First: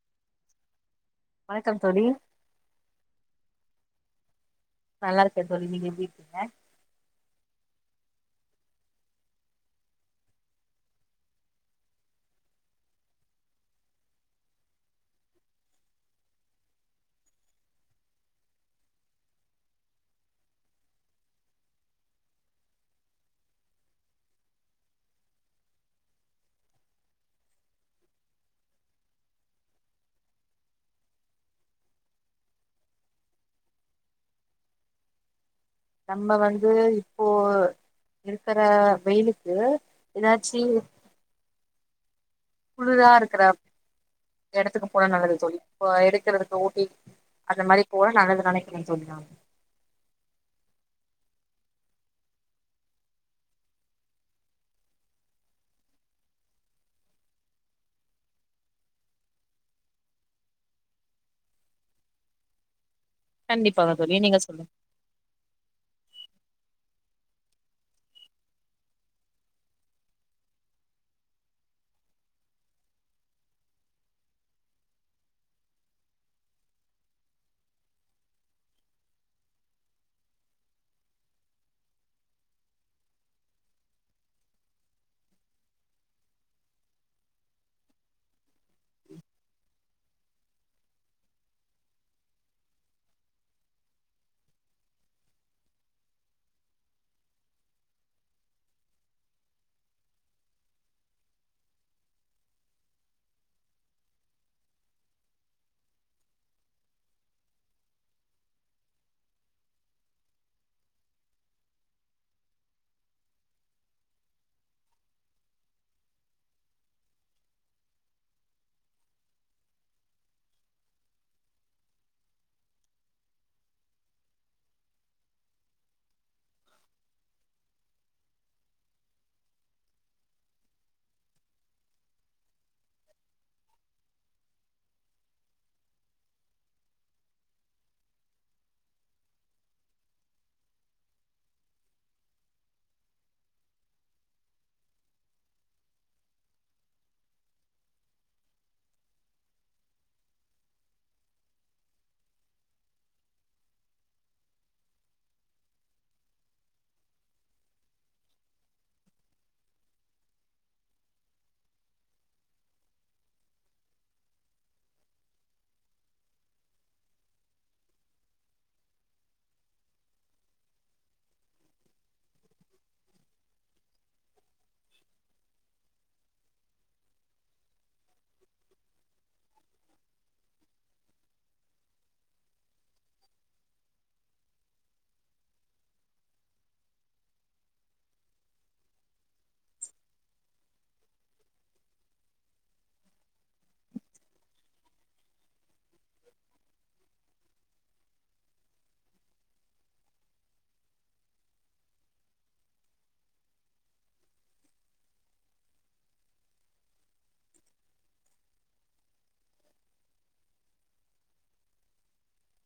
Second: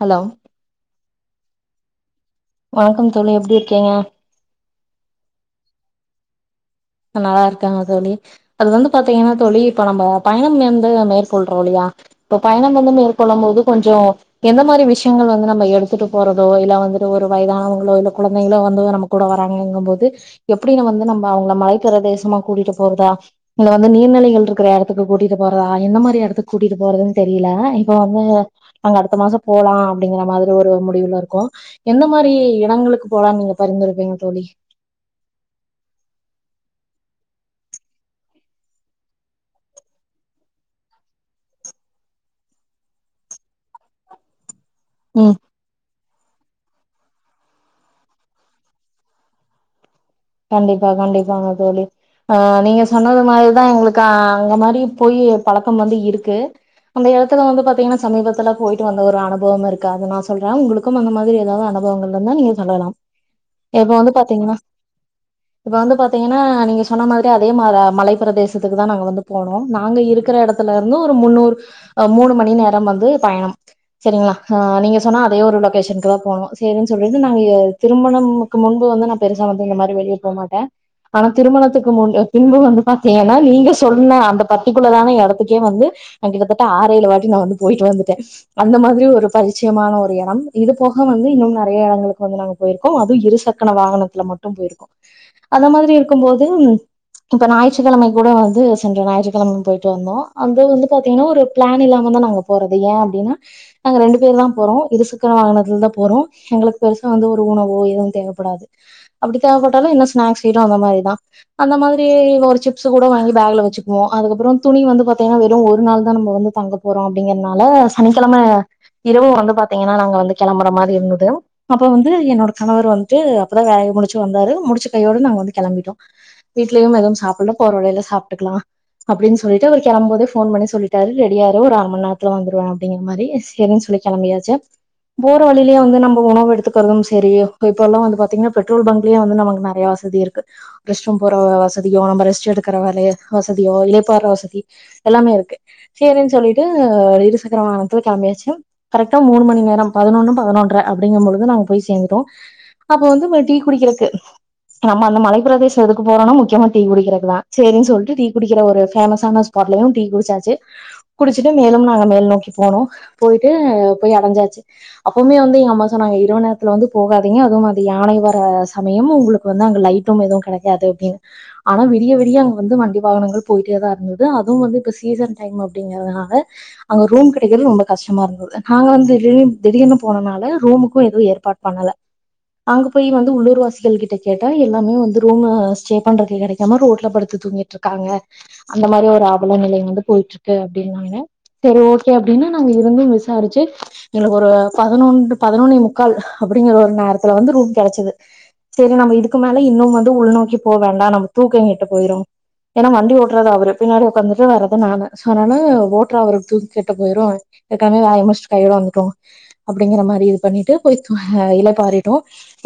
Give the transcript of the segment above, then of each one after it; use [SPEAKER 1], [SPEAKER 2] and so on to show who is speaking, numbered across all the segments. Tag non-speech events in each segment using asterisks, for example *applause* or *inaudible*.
[SPEAKER 1] hello
[SPEAKER 2] வணக்கம் தோலி
[SPEAKER 1] வணக்கம் தோலி எப்டி இருகிங்கா
[SPEAKER 2] நல்லா இருக்கே தோலி நீங்க எப்படி இருகீங்க
[SPEAKER 1] நலா இருக்கா தோலி அது வந்து பாத்தீங்கன்னா தோழி இப்ப நம்ம பயணம் வந்து மேற்கொள்றோம் இல்லையா இப்ப பயணம் வந்து மேற்கொள்ளும் போது கொஞ்ஜோ எந்த மாதிரி விஷயங்கள் வந்து நம்ம எடுத்துட்டு போறதோ இல்ல வந்துட்டு ஒரு வயதானவங்களோ இல்ல குழந்தைங்களோ வந்து நம்ம கூட வராங்கங்கும் போோது எப்படின்னு வந்து நம்ம அவங்களளை மழ இருக்கிற தேசமா கூட்டிட்டு போறதா இது வந்து நீர்நிலைகள் இருக்கிற இடத்துக்கு கூட்டிட்டு போறதா எந்த மாதிரி இடத்துக்கு கூட்டிட்டு போறதுன்னு தெரியல இப்ப வந்து அங்க அடுத்த மாசம் போலாம் அப்படிங்கிற மாதிரி ஒரு முடிவுல இருக்கும் எந்த மாதிரி இடங்களுக்கு போலாம்னு நீங்க பரிந்துரைப்பீங்க தோலி
[SPEAKER 2] நம்ம வந்து இப்போ இருக்கற வெயிலுக்கு ஏதாச்சி புழுதா இருக்குற அப் எடத்துக்கு போன
[SPEAKER 1] ம்
[SPEAKER 2] நல்லது த தோலி இடு சிலதுக்கு ஓட்டி அந்த மாரி போல நல்லது நினைக்கணு சொல்லாங்க
[SPEAKER 1] கண்டிப்பா கண்டிப்பா அ தோலி அஹ் நீங்க சொன்னது மாதிரிதான் எங்களுக்கு அங்க மாதிரி போய் பழக்கம் வந்து இருக்கு அந்த எடத்துல வந்து பாத்தீங்கன்னா சமீபத்துல போயிட்டு வந்த ஒரு அனுபவம் இருக்கு அதை நான் சொல்றேன் உங்களுக்கும் அந்த மாதிரி ஏதாவது அனுபவங்கள்ந்தான் நீங்க சொல்லலாம் எப்போ
[SPEAKER 2] கண்டிப்பாக
[SPEAKER 1] வந்து
[SPEAKER 2] தோழி நீங்க
[SPEAKER 1] பாத்தீங்கன்னா
[SPEAKER 2] சொல்லுங்க
[SPEAKER 1] வாந்து பாத்தீங்கனா நீங்க சொன மாதிரி அதே மா மலைப்ப பிரதேசத்துக்குதா நாங்க வந்து போனோ நாங்க இருக்கிற இடத்துல இருந்து ஒரு முன்னூறு மூணு மணி நேரம் வந்து பயணம் சரிங்களா அஹ நீங்க சொனா அதே ஒரு லொகேஷனுக்குதா போனோ செரின்னு சொல்லிட்டு நாங்க திரமணம்க்கு முன்பு வந்து நா பெருசா ந்தமாதி வெளிய போ மாட்டே ஆனா திருமணத்துக்கு மு பின்பு வந்துபதிங்கன்னா நீங்க சொன்ன அந்த பார்ட்டிக்குலான இடத்துக்கே வந்து கிட்ட ஆறு எளு வாட்டி நபோயிட்டு வந்துட்டே அந்த மாதிரி ஒரு பரிச்சயமான ஒரு இடம் இது போக வந்து இன்னும் நிறைய இடங்களுக்குந்து நா போயிருக்கோ அது இருசக்கன வாகனத்துல மட்டும் போது அந்த மாதிரி இருக்கும் போது இப்ப ஞயிற்றுக்கிழமை கூட வந்து சென்ற ஞாயிற்றுக்கிழமை போயிட்டு வந்தோம் அது வந்து பாத்தீங்கன்னா ஒரு பிளான் இல்லாம தான் நாங்க போறது ஏன் அப்டின்னா நாங்க ரெண்டு பேர்தா போறோ இருசக்கர வங்கனதுல தா போறோ எங்களுக்கு பெருசா வந்து ஒரு உணவோ எதுவும் தேவைப்படாது அப்டி தேவைப்பட்டாலு இன்ன ஸ்நாக்ஸ் நட்டு அந்த மாதிரி தான் அந்த மாதிரியே ஒரு சிப்ஸ் கூட வாங்கி பேக்ல வச்சுக்குவோ அதுக்கப்புறரு துணி வந்து பாரத்திங்கன்னா வெறும் ஒரு நாள் தான் நம்ம வந்து தங்க போறோம் அப்படிங்கறனால சனிக்கிழமை இரவு வந்து பாத்திங்கன்னா நாங்க வந்து கிளம்பற மாதிரி இருந்தது அப்போ வந்து என்னோட கணவர் வந்துட்டு அப்போதா வேலைையை முடிச் முடிசி வந்தரு முடிச்சா கையோடனாங்க வந்து கிளிட்டோ வீட்லேயு எதும் சாப்ல போற வழியில சாட்டுக்கலா அப்டின்னு சொல்லிட்டு அவர் கிளம்போதே போன் பண்ணி சொல்லிட்ரு ரெடியா இரு ஒரு அரமணி நேரத்தல வந்துடுவே அப்பிடிங்கரமாரி சொின் சொல்லி கிம்பியாச்சி போற வலியோ வந்து உணவு எடுத்துகிறதும் செரி இப்ப எல்லாம் வ பாத்திங்கன பெட்ரோல் பங்குலையே நமக்கு வந்து நிறைய வசதி இருக்கு ரஸ்டம் போற வசதியோ நம்ம ரெஸ்ட் எடுக்கிற வ வசதியோ இலப்பற வசதி எல்லாமே இருக்கு செரின்னு சொல்லிட்டு இருசக்கர வாகனத்து கலமியாச்சு கரெக்டா மூணு மணி நேரம் பதினொன்னு பதினொன்ற அப்படிங்கும்பழுது நாங்க போய் சேந்துடோ அப்ப வந்து டி டி குடிகிறதுக்கு நம்ம அந்த மலைப்பிரதேச எதுக்கு போறோனா முக்கியமா டீ குடிக்கிறதுக்குதா சரின்னு சொல்லிட்டு டீ குடிக்கிற ஒரு பேமஸான ஸ்பாட் டீ குடிச்சாச்சு குடிச்சட்டு மேலும் நாங்க மேல் நோக்கி போனோம போயட்டு போய் அடைஞ்சாச்சு அப்பவுமே வந்து எங்க அம்மா சொன்னங்க இரவு நேரத்துல வந்து போகாதீங்க அதுவும் அது யானை வர ங்க சமயம் உங்களுக்கு வந்து அங்க லைட்டும் எவும் கிடைக்காது அப்பின்னு ஆனா விடியவிடியா அங்க வந்து வண்டி வாகனங்கள் போயிட்டேதா இருந்தது அவும் சீசன் டைம் அப்படிங்கனால அங்க ரூம் கிடை ரொம்ப கஷ்டமா இருந்தது நாங்க திடீர்னு போனதுனல ரூமுக்கும் எவும் ஏற்பாடு பண்ணல ங்க போய் வந்து உள்ளூர்வசிகள் கிட்ட கேட்டா எல்லாமே வந்து ரூம் ஸ்டே பண்றது கிடைக்காம ரோட்ல படுத்து தூங்கிட்டு இருக்காங்க அந்த மாதிரி ஒரு அபல நிலை வந்து போயிட்ரு இருக்கு அப்படின்னுாங்க சரி ஓகே அப்படின்னா நாங்க இருந்தும் விசாரிச்சு எங்களுக்கு ஒரு பதினொ பதினொன்னே முக்கால் அப்படிங்கற ஒரு நேரத்துல வந்து ரூ கிடைச்சது செரி நம்ம இதுக்கு மேல இன்னும் வந்து உள்நோக்கி போ வேண்டா நம்ம தூக்க கெட்டு போயிடு ஏன்னா வண்டி ஓட்றது அவரு பின்னாடி உக்காந்துட்டு வரது நானு சோ அதனால ஓட்ற அவருக்கு தூக்க கெட்டு போயிரு *unintelligible* அப்டிங்கிற மாரி இது பண்ணிட்டு போய் *unintelligible* இல பாறிட்டோ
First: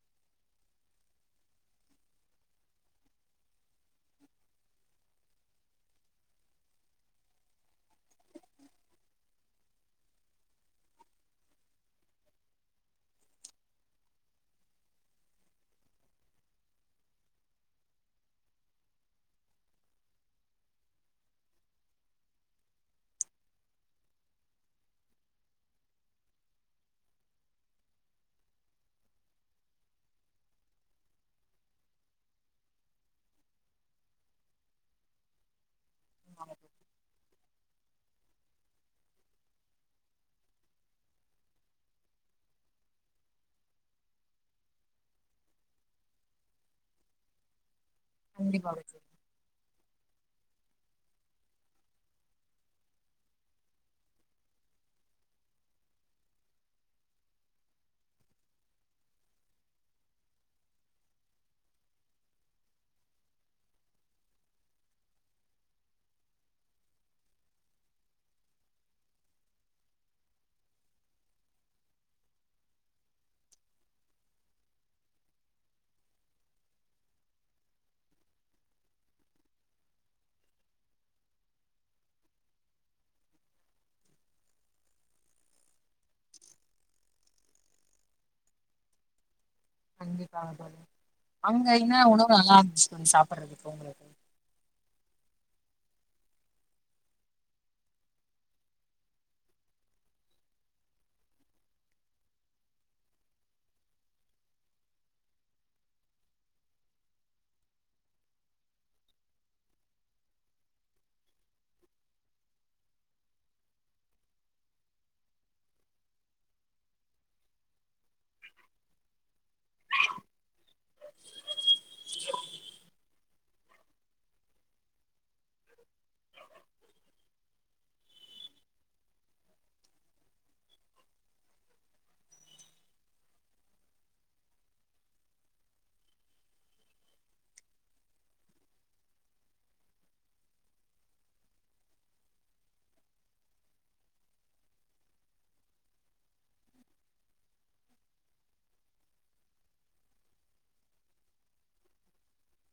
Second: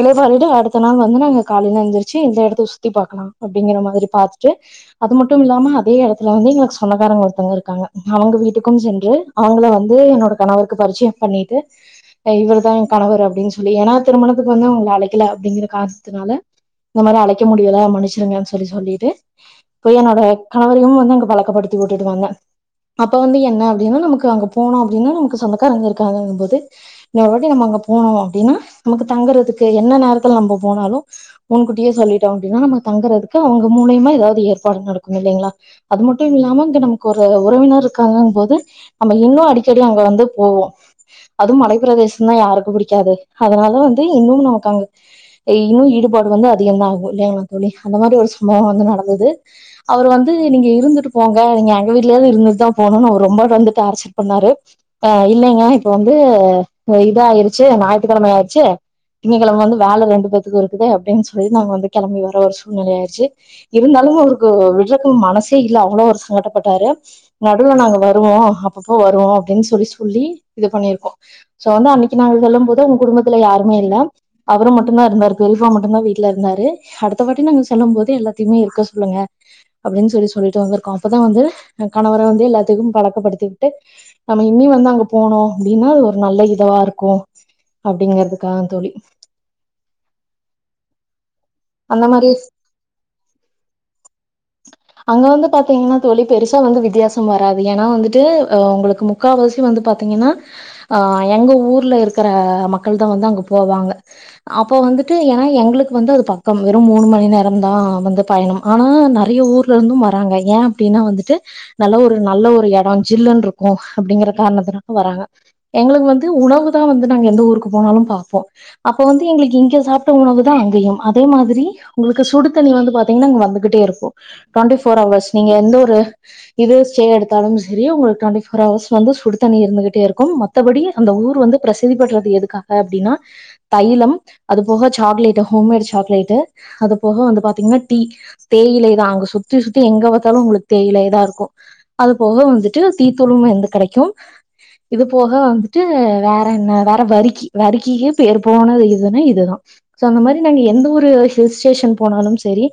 [SPEAKER 1] இல பாறிட்டு அடுத்த நாள் வந்து நாங்க காலையில எழுந்திருச்சி இந்த இடத்த சுத்தி பாக்கலா அப்டிங்கிற மாரி பாத்துட்டு அது மட்டும் இல்லாம அதே இடத்துல வந்து எனக்கு சொந்தக்காரங்க ஒருத்தவங்க இருக்காங்க அவங்க வீட்டுக்கும் சென்று அவுங்கள வந்து என்னோட கணவருக்கு பரிச்சயம் பண்ணிட்டு இவர் தா என் கணவர் அப்டின்னு சொல்லி ஏன்னா திருமணதுக்கு வந்து உங்கள அலைக்கல அப்டிங்கிற காரணத்தினால இந்த மாரி அலைக்க முடியல மன்னிச்சுருங்கன்னு சொல்லி சொல்லிட்டு போய் என்னோட கணவரையு வந்து அங்க பலக்கப்படுத்தி உட்டுட்டு வந்தே அப்ப வந்து என்ன அப்டின்னா நமக்கு அங்க போனோ அப்டின்னா நமக்கு சொந்தகாரங்க இருக்காங்கன்னு போது இன்னொரு வாட்டி நம்ம அங்க போனோ அப்டின்னா நமக்கு தங்குறதுக்கு என்ன நேரத்தல நம்ம போனாலு முன்கூட்டியே சொல்லிட்டோ அப்டின்னா நம்ம தங்குறதுக்கு அவுங்க மூலியமா ஏதாவது ஏற்பாடு நடக்கும் இல்லைங்களா அது மட்டும் இல்லாம இது நமக்கு ஒரு உறவினரு காங்க போது நம்ம இன்னு அடிக்கடி அங்க வந்து போவோ அதுவும் மலைப்பிரதேசன்ன யாருக்கு பிடிக்காது அதனால வந்து இன்னும் நமக்காக இன்னு ஈடுபாடு வந்து அதிகதா ஆகு இல்லையங்களா தோலி அந்த மாரி ஒரு சம்பவம்
[SPEAKER 2] கண்டிப்பாக
[SPEAKER 1] வந்து
[SPEAKER 2] தோழி
[SPEAKER 1] நடந்தது அவர் வந் து நீங்க இருந்துட்டு போங்க நீங்க அங்க வீட்டுலயாவது இருந்துட்டு தா போனுன்னு அவ ரொம்ப வந்து டார்ச்பண்ணாரு ஆஹ இல்லைங்க இப்ப வந்து இதாயிருச்சி ஞாயிற்றுக்கிழமை ஆயிருச்சி திங்ககிலம வந்து வேல ரெண்டு பேத்துக்கு இருக்குது அப்டின்னு சொல்லி நாங்க வந்து கிளம்பி வர ஒரு சூழ்நிலை ஆயிச்சி இருந்தாலு அவருக்கு விட்றக்கு மனசே இல்ல அவ்ளோ ஒரு சங்கட்டப்பட்டாரு நடுல நாங்க வருவோ அப்பப்போ வருவோ அப்டின்னு சொல்லி சொல்லி இது பண்ணிருக்கோ சோ வந்து அன்னிக்கு நாங்க சொல்லும் போது உங்க குடும்பத்துல யாரு இல்ல அவரு மட்டுந்தா இருந்தாரு பெரியப்பா மட்டுந்தா வீட்ல இருந்தாரு அடுத்த வாட்டி நாங்க செல்லும் போது எல்லாத்துமே இருக்க சொல்லுங்க அப்டின்னு சொல்லி சொல்லிட்டு வந்திருக்கோ அப்பதா வந்து கணவரை வந்து எல்லாத்தக்கு பலக்கப்படுத்திக்கிட்டு நம்ம இனி வந்து அங்க போனோ அப்டின்ன நல்ல இதுவா இருக்கு அப்டிங்கிறது கா தோலி
[SPEAKER 2] கண்டிப்பா தோலி அங்க என்ன
[SPEAKER 1] அந்த மாதிரி
[SPEAKER 2] உணவு எல்லா இருந்துச்சி தோலி சாப்பிட்றதுக்கு உங்களுக்கு
[SPEAKER 1] அங்க வந்து பாத்திங்கன்னா தோலி பெருசா வந்து வித்தியாச வராது ஏனா வந்துட்டு ஹ உங்களுக்கு முக்காவாசி வந்து பாத்திங்கனா அஹ எங்க ஊர்ல இருக்கிற மக்கள் தோ வந்தா அங்க போவாங்க அப்ப வந்துட்டு ஏனா எங்களுக்கு வந்து அது பக்கம் வெறும் மூணு மணி நேரந்தா வந்து பயணம் ஆனா நெறைய ஊர்ல இருந்தும் வராங்க ஏன் அப்டின்னா வந்துட்டு நல்ல ஒரு நல்ல ஒரு எடம் ஜில்லுன்ருக்கோ அப்டிங்கிற காரணத்தினால வராங்க எங்களுக்கு வந்து உணவு தா வந்து நாங்க எந்த ஊருக்கு போனாலு பாப்போ அப்பவந்து எங்கிலிக்கு இங்க சாப்ட உணவு தா அங்கயும் அதே மாதிரி உங்களுக்கு சுடுத்தண்ணி வந்து பாத்தீங்கனா வந்துகிட்டே இருக்கோ ட்டுவெண்டிஃபோர் ஹவர்ஸ் நீங்க எந்த ஒரு இதுஸ் சே எடுத்தாலு செரி உங்களுக்கு அந்த ஃபர் அவர்ஸ் வந்து சுடு தண்ணி இருந்துகிட்டே இருக்கும் மத்தபடி அந்த ஊர் வந்து பிரசித்தி பெற்றது எதுக்கா அப்டின்னா தைலம் அது போக சாக்லேடு ஹோம்மேட் சாக்லேட்டு அது போக வந்து பாத்திங்கன்னா டீ தேயிலதா அங்க சுத்தி சுத்தி எங்க பாத்தாலு உங்களுக்கு தேயிலதா இருக்கு அது போக வந்துட்டு டீத்தூளும் எந்து கெடைக்கும் இது போக வந்துட்டு வேற என்ன வேற வரிக்கி வரிகிக்கு பேர் போன எலுதுன இதுதா சோ அந்த மாரி நாங்க எந்த ஒரு ஹில் ஸ்டேஷன் போனாலும் செரி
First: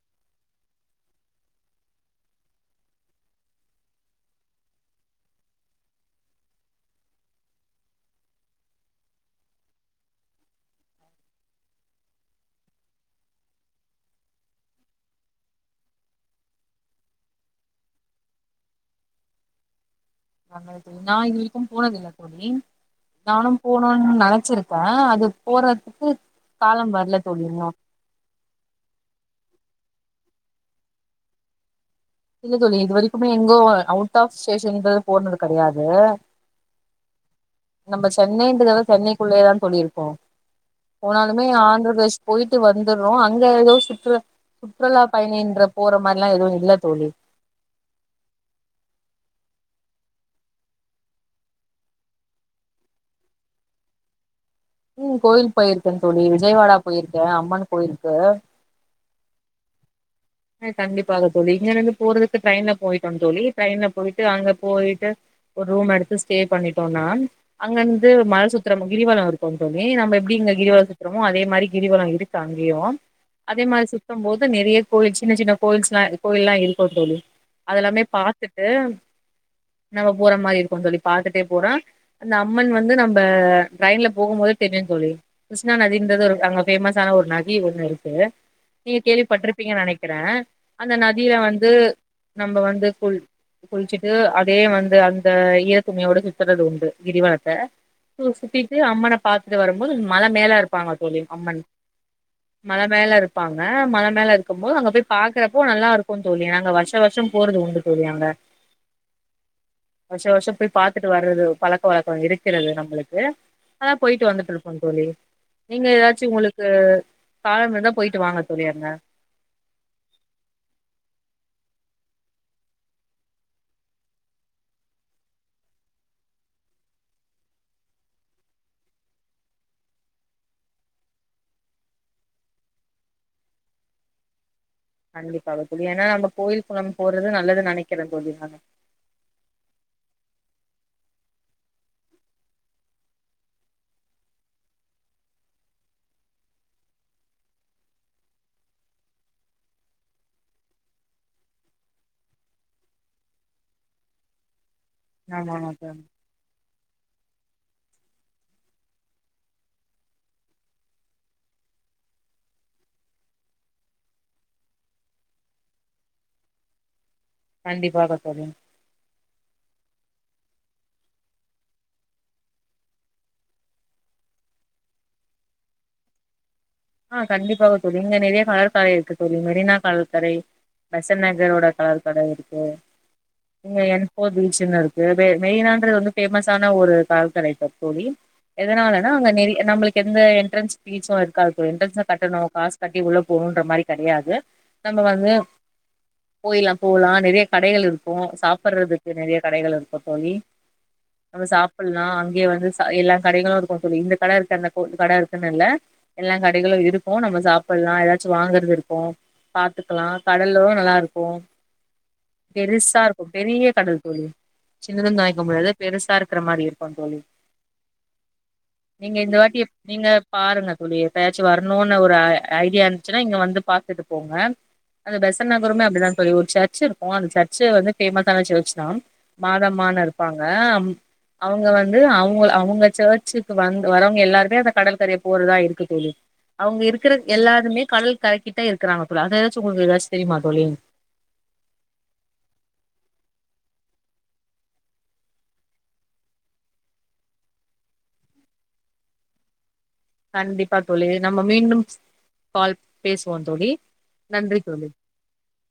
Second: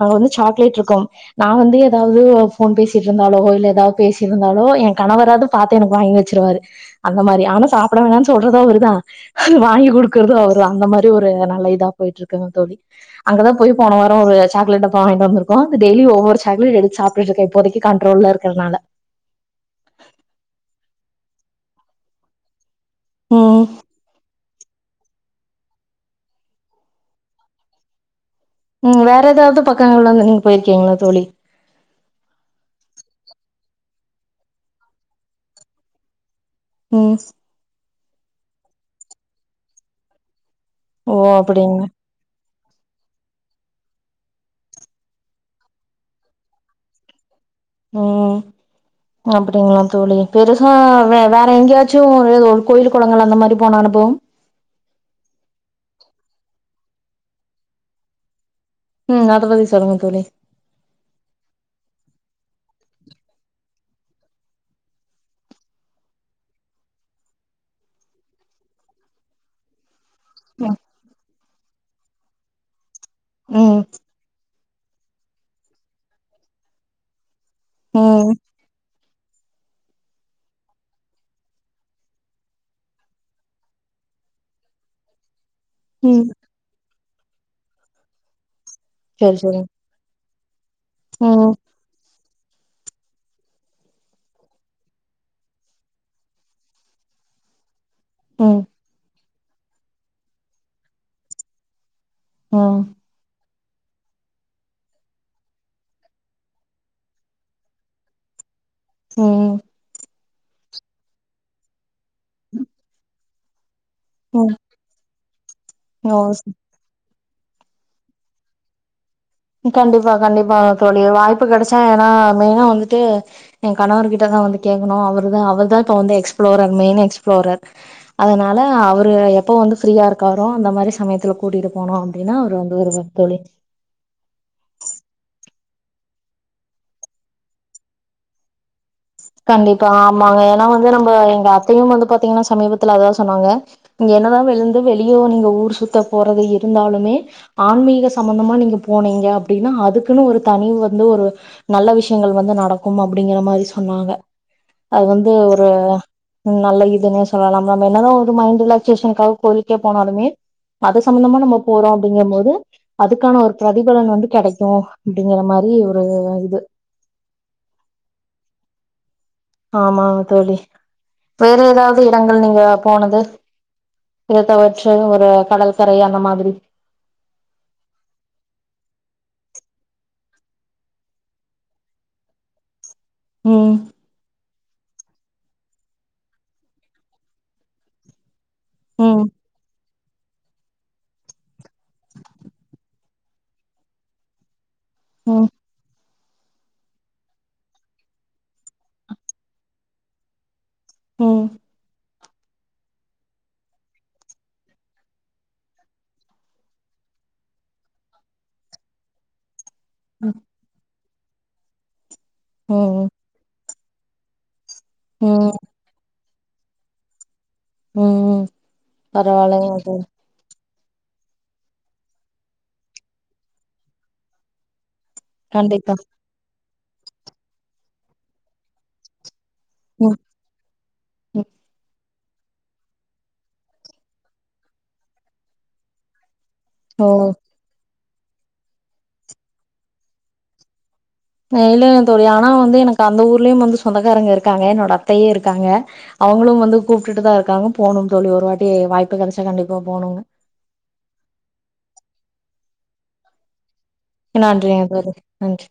[SPEAKER 1] அங்க வந்து சாக்லேட் இருக்கோம் நா வந்து ஏதாவது போன் பேசிட்டு இருந்தாலோ இல்ல ஏதாவது பேசி இருந்தாலோ என் கணவராது பாத்து எனக்கு வாங்கி வச்சிருவாரு அந்த மாரி ஆனா சாப்பிட வேணான்னு சொல்றதோ இவருதா அது வாங்கி குடுக்குறது அவருதா அந்த மாரி ஒரு நல்ல இதா போயிட்ருக்குங்க தோலி அங்கதா போய் போன வார ஒரு சாக்லேட் டப்பா வாய்கிட்டு வந்திருக்கோ அந்த டெய்லி ஒவ்வொரு சாக்லேட் எடுத்து சாப்பிட்டு இருக்கே இப்போதைக்கி கண்ட்ரோல்ல இருக்கிறதுனால
[SPEAKER 2] நாங்க இது நா இது வரைக்கு போனதில்ல தோலி நானும்
[SPEAKER 1] ம்
[SPEAKER 2] போனுன் நெனச்சிருக் க அது போறதுக்கு காலம் வரல தோலி இன்னு
[SPEAKER 1] உம் வேற ஏதாவது பக்கங்கள்ல வந்து நீங்க போயிருக்கீங்களா தோலி
[SPEAKER 2] இல்ல தோலி இது வரைக்குமே எங்கோ அவுட் ஆஃப் ஸ்டேஷன்றது போனது கெடையாது
[SPEAKER 1] ம்
[SPEAKER 2] நம்ம சென்னைன்றதால சென்னைக்குள்ளயான் தோலி இருக்கோ
[SPEAKER 1] ஓ
[SPEAKER 2] போனாலுமே
[SPEAKER 1] அப்டிங்க
[SPEAKER 2] ஆந்திர பிரதேஷ் போயிட் டு வந்துற்றோ அங்க ஏதோ சுற்று சுற்றுலா பயணின்ற போற மாரில எதுவு இல்ல தோலி
[SPEAKER 1] உம் அப்டிங்களா தோலி பெருசா வே வேற எங்கேயாச்சு கோயில் குளங்கள் அந்த மாரி போனா அனுபவம்
[SPEAKER 2] உம் கோயில் போயிருக்கே தோலி விஜயவாடா போயிருக்கே அம்மன் கோயிலுக்கு
[SPEAKER 1] உம் அத பத்தி சொல்லுங்க தோலி
[SPEAKER 2] ஹ் கண்டிப்பாக தோலி இங்க இருந்து போறதுக்கு ட்ரெயின்ல போயிட்டோ தோலி ட்ரெயின்ல போயிட்டு அங்க போயிட்டு ஒரு ரூம் எடுத்து ஸ்டே பண்ணிட்டோம்னா அங்க இருந்து மலை சுத்திரம் கிரிவலம் இருக்கும் தோலி நம்ம எப்டி இங்க
[SPEAKER 1] ம்
[SPEAKER 2] கிரவல சுத்திரமோ அதே இதுமாரி கிரிவல இருக்கு அங்கேயு அதே
[SPEAKER 1] ம்
[SPEAKER 2] மாரி சுத்தும் போது நெறைய கோயில்ஸ் சின்ன சின்ன கோயில்ஸ் எல்லா கோயில் எல்லா இருக்கோ தோலி அதெல்லாமே
[SPEAKER 1] ம்
[SPEAKER 2] பாத்துட்டு நம்ம போற மாரி இருக்கு தோலி பாத்துட்டே போறா அந்த அம்மன் வந்து நம்ம ட்ரெயின்ல போகும் போது தெரியு தோலி கிருஷ்ணா நதின்றது
[SPEAKER 1] ம்
[SPEAKER 2] ஒரு அங்க பேமஸ் கான ஒரு நதி ஒண்ணு இருக்கு நீங்க
[SPEAKER 1] சரி
[SPEAKER 2] கேள்விப்பட்டுருப்
[SPEAKER 1] சரி
[SPEAKER 2] நெனக்கிறேன் அந்த நதியில
[SPEAKER 1] ம்
[SPEAKER 2] வந்து நம்ம வந்து குள் குளிச்சுட்டு அதே வந்து அந்த ஈரத்துணியோட சுத்துறதுண்டு கிரிவலத்த
[SPEAKER 1] ம்
[SPEAKER 2] சுத்திட்டு அம்மன பாத்துட்டு வரும்போது மழ மேல இருப்பாங்க தோழி அம்மன்
[SPEAKER 1] ம்
[SPEAKER 2] மழ
[SPEAKER 1] ம்
[SPEAKER 2] மேல இருப்பாங்க அ மழ மேல இருக்கு இருக்கும் போது அங்க போய் பாக்குறப்போ நல்லா இருக்கும் தோழி நாங்க வருஷ வருஷம் போறது உண்டு தோழியங்க
[SPEAKER 1] ஹம்
[SPEAKER 2] வருஷ வருஷம் போய் பாத்துட்டு வர்றது பழக் பழக்கம் இருக்கிறது நம்மளுக்கு அதான் போயிட்டு வந்துட்டு
[SPEAKER 1] ம்
[SPEAKER 2] இருப்போம் தோழி நீங்க ஏதாச்சும்
[SPEAKER 1] ஓ
[SPEAKER 2] உங்களுக்கு கால மர தான் போயிட்டு வாங்க சொரியாங்க
[SPEAKER 1] கண்டிப்பா கண்டிப்பா தோழி வாய்ப்பு கெடச்சா ஏன்னா மெயினா வந்துட்டு என் கணவ கிட்டதான் வந்து கேட்கணும் அவருதான் அவர் தான் இப்ப வந்து எக்ஸ்பிளோரர் மெயின் எக்ஸ்பிளோரர் அதனால அவரு எப்ப வந்து ஃப்ரீயா இருக்காரோ அந்த மாரி சமயத்துல கூட்டிட்டு போனும் அப்டின்னா அவரு வந்து ஒரு தோழி
[SPEAKER 2] கண்டிப்பா புரிய ஏன்னா நம்ம கோயில் குளம் போறது நல்லது நெனக்கிறேன் போல்ல நான்
[SPEAKER 1] கண்டிப்பா ஆமாங்க ஏன்னா வந்து நம்ம எங்க அத்தயும் வந்து பாத்தீங்கன்னா சமீபத்துல அதுதான் சொன்னாங்க இங்க என்னதான் விழுந்து வெளிய நீங்க ஊர் சுத்த போறது இருந்தாலுமே ஆன்மீக சம்பந்தமா நீங்க போனீங்க அப்டின்னா அதுக்குன்னு ஒரு தனிவு வந்து ஒரு நல்ல விஷயங்கள் வந்து நடக்கும் அப்டிங்கிற மாரி சொன்னாங்க *inaudible* அது வந்து ஒரு
[SPEAKER 2] ஆமாங்க தோழி
[SPEAKER 1] நல்ல இதுன்னே சொல்லலாம் நம்ம என்னதான் ஒரு மைண்ட் ரிலாக்சேஷனுக்காக கோயிலுக்கே போனாலுமே அது சம்பந்தமா நம்ம போறோம் அப்டிங்கும் போது அதுக்கான ஒரு பிரதிபலன் வந்து கெடைக்கும் அப்டிங்கிற மாரி ஒரு இது
[SPEAKER 2] கண்டிப்பாக தோழி
[SPEAKER 1] ஆமா தோழி வேற ஏதாது இடங்கள் நீங்க போனது இருத்தவற்று ஒரு கடல்கரை அந்த மாரி
[SPEAKER 2] ஆஹ் கண்டிப்பாக தோழி இங்க நெறய கலற்கரை இருக்கு தோழி மெரினா கடற்கரை பெசன்ட் நகரோட கலற்கரை இருக்கு
[SPEAKER 1] ம்
[SPEAKER 2] இங்க என் போ பீச் சின்ன இருக்கு மெயினானது வந்து பேமஸ்சான ஒரு கடற்கரை தோழி எதனாலனா
[SPEAKER 1] ம்
[SPEAKER 2] அங்க நெற நம்மளுக்கு எந்த எண்ட்ரன்ஸ் பீச்சும் இருக்காது எண்ட்ரன்ஸ் கட்டணும் காஸ் கட்டி உள்ள போன்ற மாரி கெடையாது நம்ம வந்து
[SPEAKER 1] ம்
[SPEAKER 2] போயிலாம் போலாம் நெறய கடைகள் இருக்கும் சாப்படுறதுக்கு நெறய கடைகள் இருக்கும் தோழி நம்ம
[SPEAKER 1] ம்
[SPEAKER 2] சாப்டலாம் இங்கே வந்து எல்லா கடைகளும் இருக்கும் தோழி இந்த கட இருக்கு அந்த கட இருக்குன்னு இல்ல எல்லாம் கடைகளும் இருக்கும் நம்ம சாப்டலாம் ஏதாச்சும் வாங்கறது இருக்கும் பாத்துக்கலாம் கடல்லும் நல்லா இருக்கும் போம் பெரிசா
[SPEAKER 1] ம்
[SPEAKER 2] இருக்கும் பெரிய கடல் போலயே சின்னத துவைக்க
[SPEAKER 1] ம்
[SPEAKER 2] முடியாது பெருசா இருக் இருக்கர மாரி இருக்கும் தோழி
[SPEAKER 1] உம்
[SPEAKER 2] நீங்க இந்த வாட்டி
[SPEAKER 1] பரவாயில்லயா அது
[SPEAKER 2] நீங்க பாருங்க தோழி எப்பயாச்சும் வரணும்னு ஒரு ஐடியா இருந்துச்சுன்னா இங்க வந்து பாத்துட்டு போங்க அந்த பெசன் நகருமே
[SPEAKER 1] கண்டிப்பா
[SPEAKER 2] அப்டிதான் தோழி ஒரு சேர் ர்ச் இருக்கும் அந்த சர்ச் வந்து ஃபேமஸ்சான சர்ச்தா மாதம்மான
[SPEAKER 1] ம்
[SPEAKER 2] இருப்பாங்க அவங்க வந்து அவங் அவங்க சர்ச்சுக்கு வந்து வரவங்க எல்லாருமே அந்த கடற்கரையை போறதா இருக் *unintelligible* தோழி அவங்க
[SPEAKER 1] ஓ
[SPEAKER 2] இருக்க எல்லாருமே கடல் கரைக்கிட்டா இருக்கிறாங்க கூட அதாச்சி ஏதாச்சும் உங்களுக்கு தெரியுமா தோழி
[SPEAKER 1] *unintelligible* தோழி ஆனா வந்து எனக்கு அந்த ஊர்லயும் வந்து சொந்தக்காரங்க இருக்காங்க என்னோட அத்தையே இருக்காங்க அவங்களும் வந்து கூப்பிட்டு தான் இருக்காங்க போணும் தோழி ஒரு வாட்டி வாய்ப்பு கிடச்சா கண்டிப்பா போணுங்க
[SPEAKER 2] கண்டிப்பா தோழி நம்ம மீண்டும் கால் பேசுவோம் தோழி
[SPEAKER 1] நன்றி ஆங் தோழி நன்றி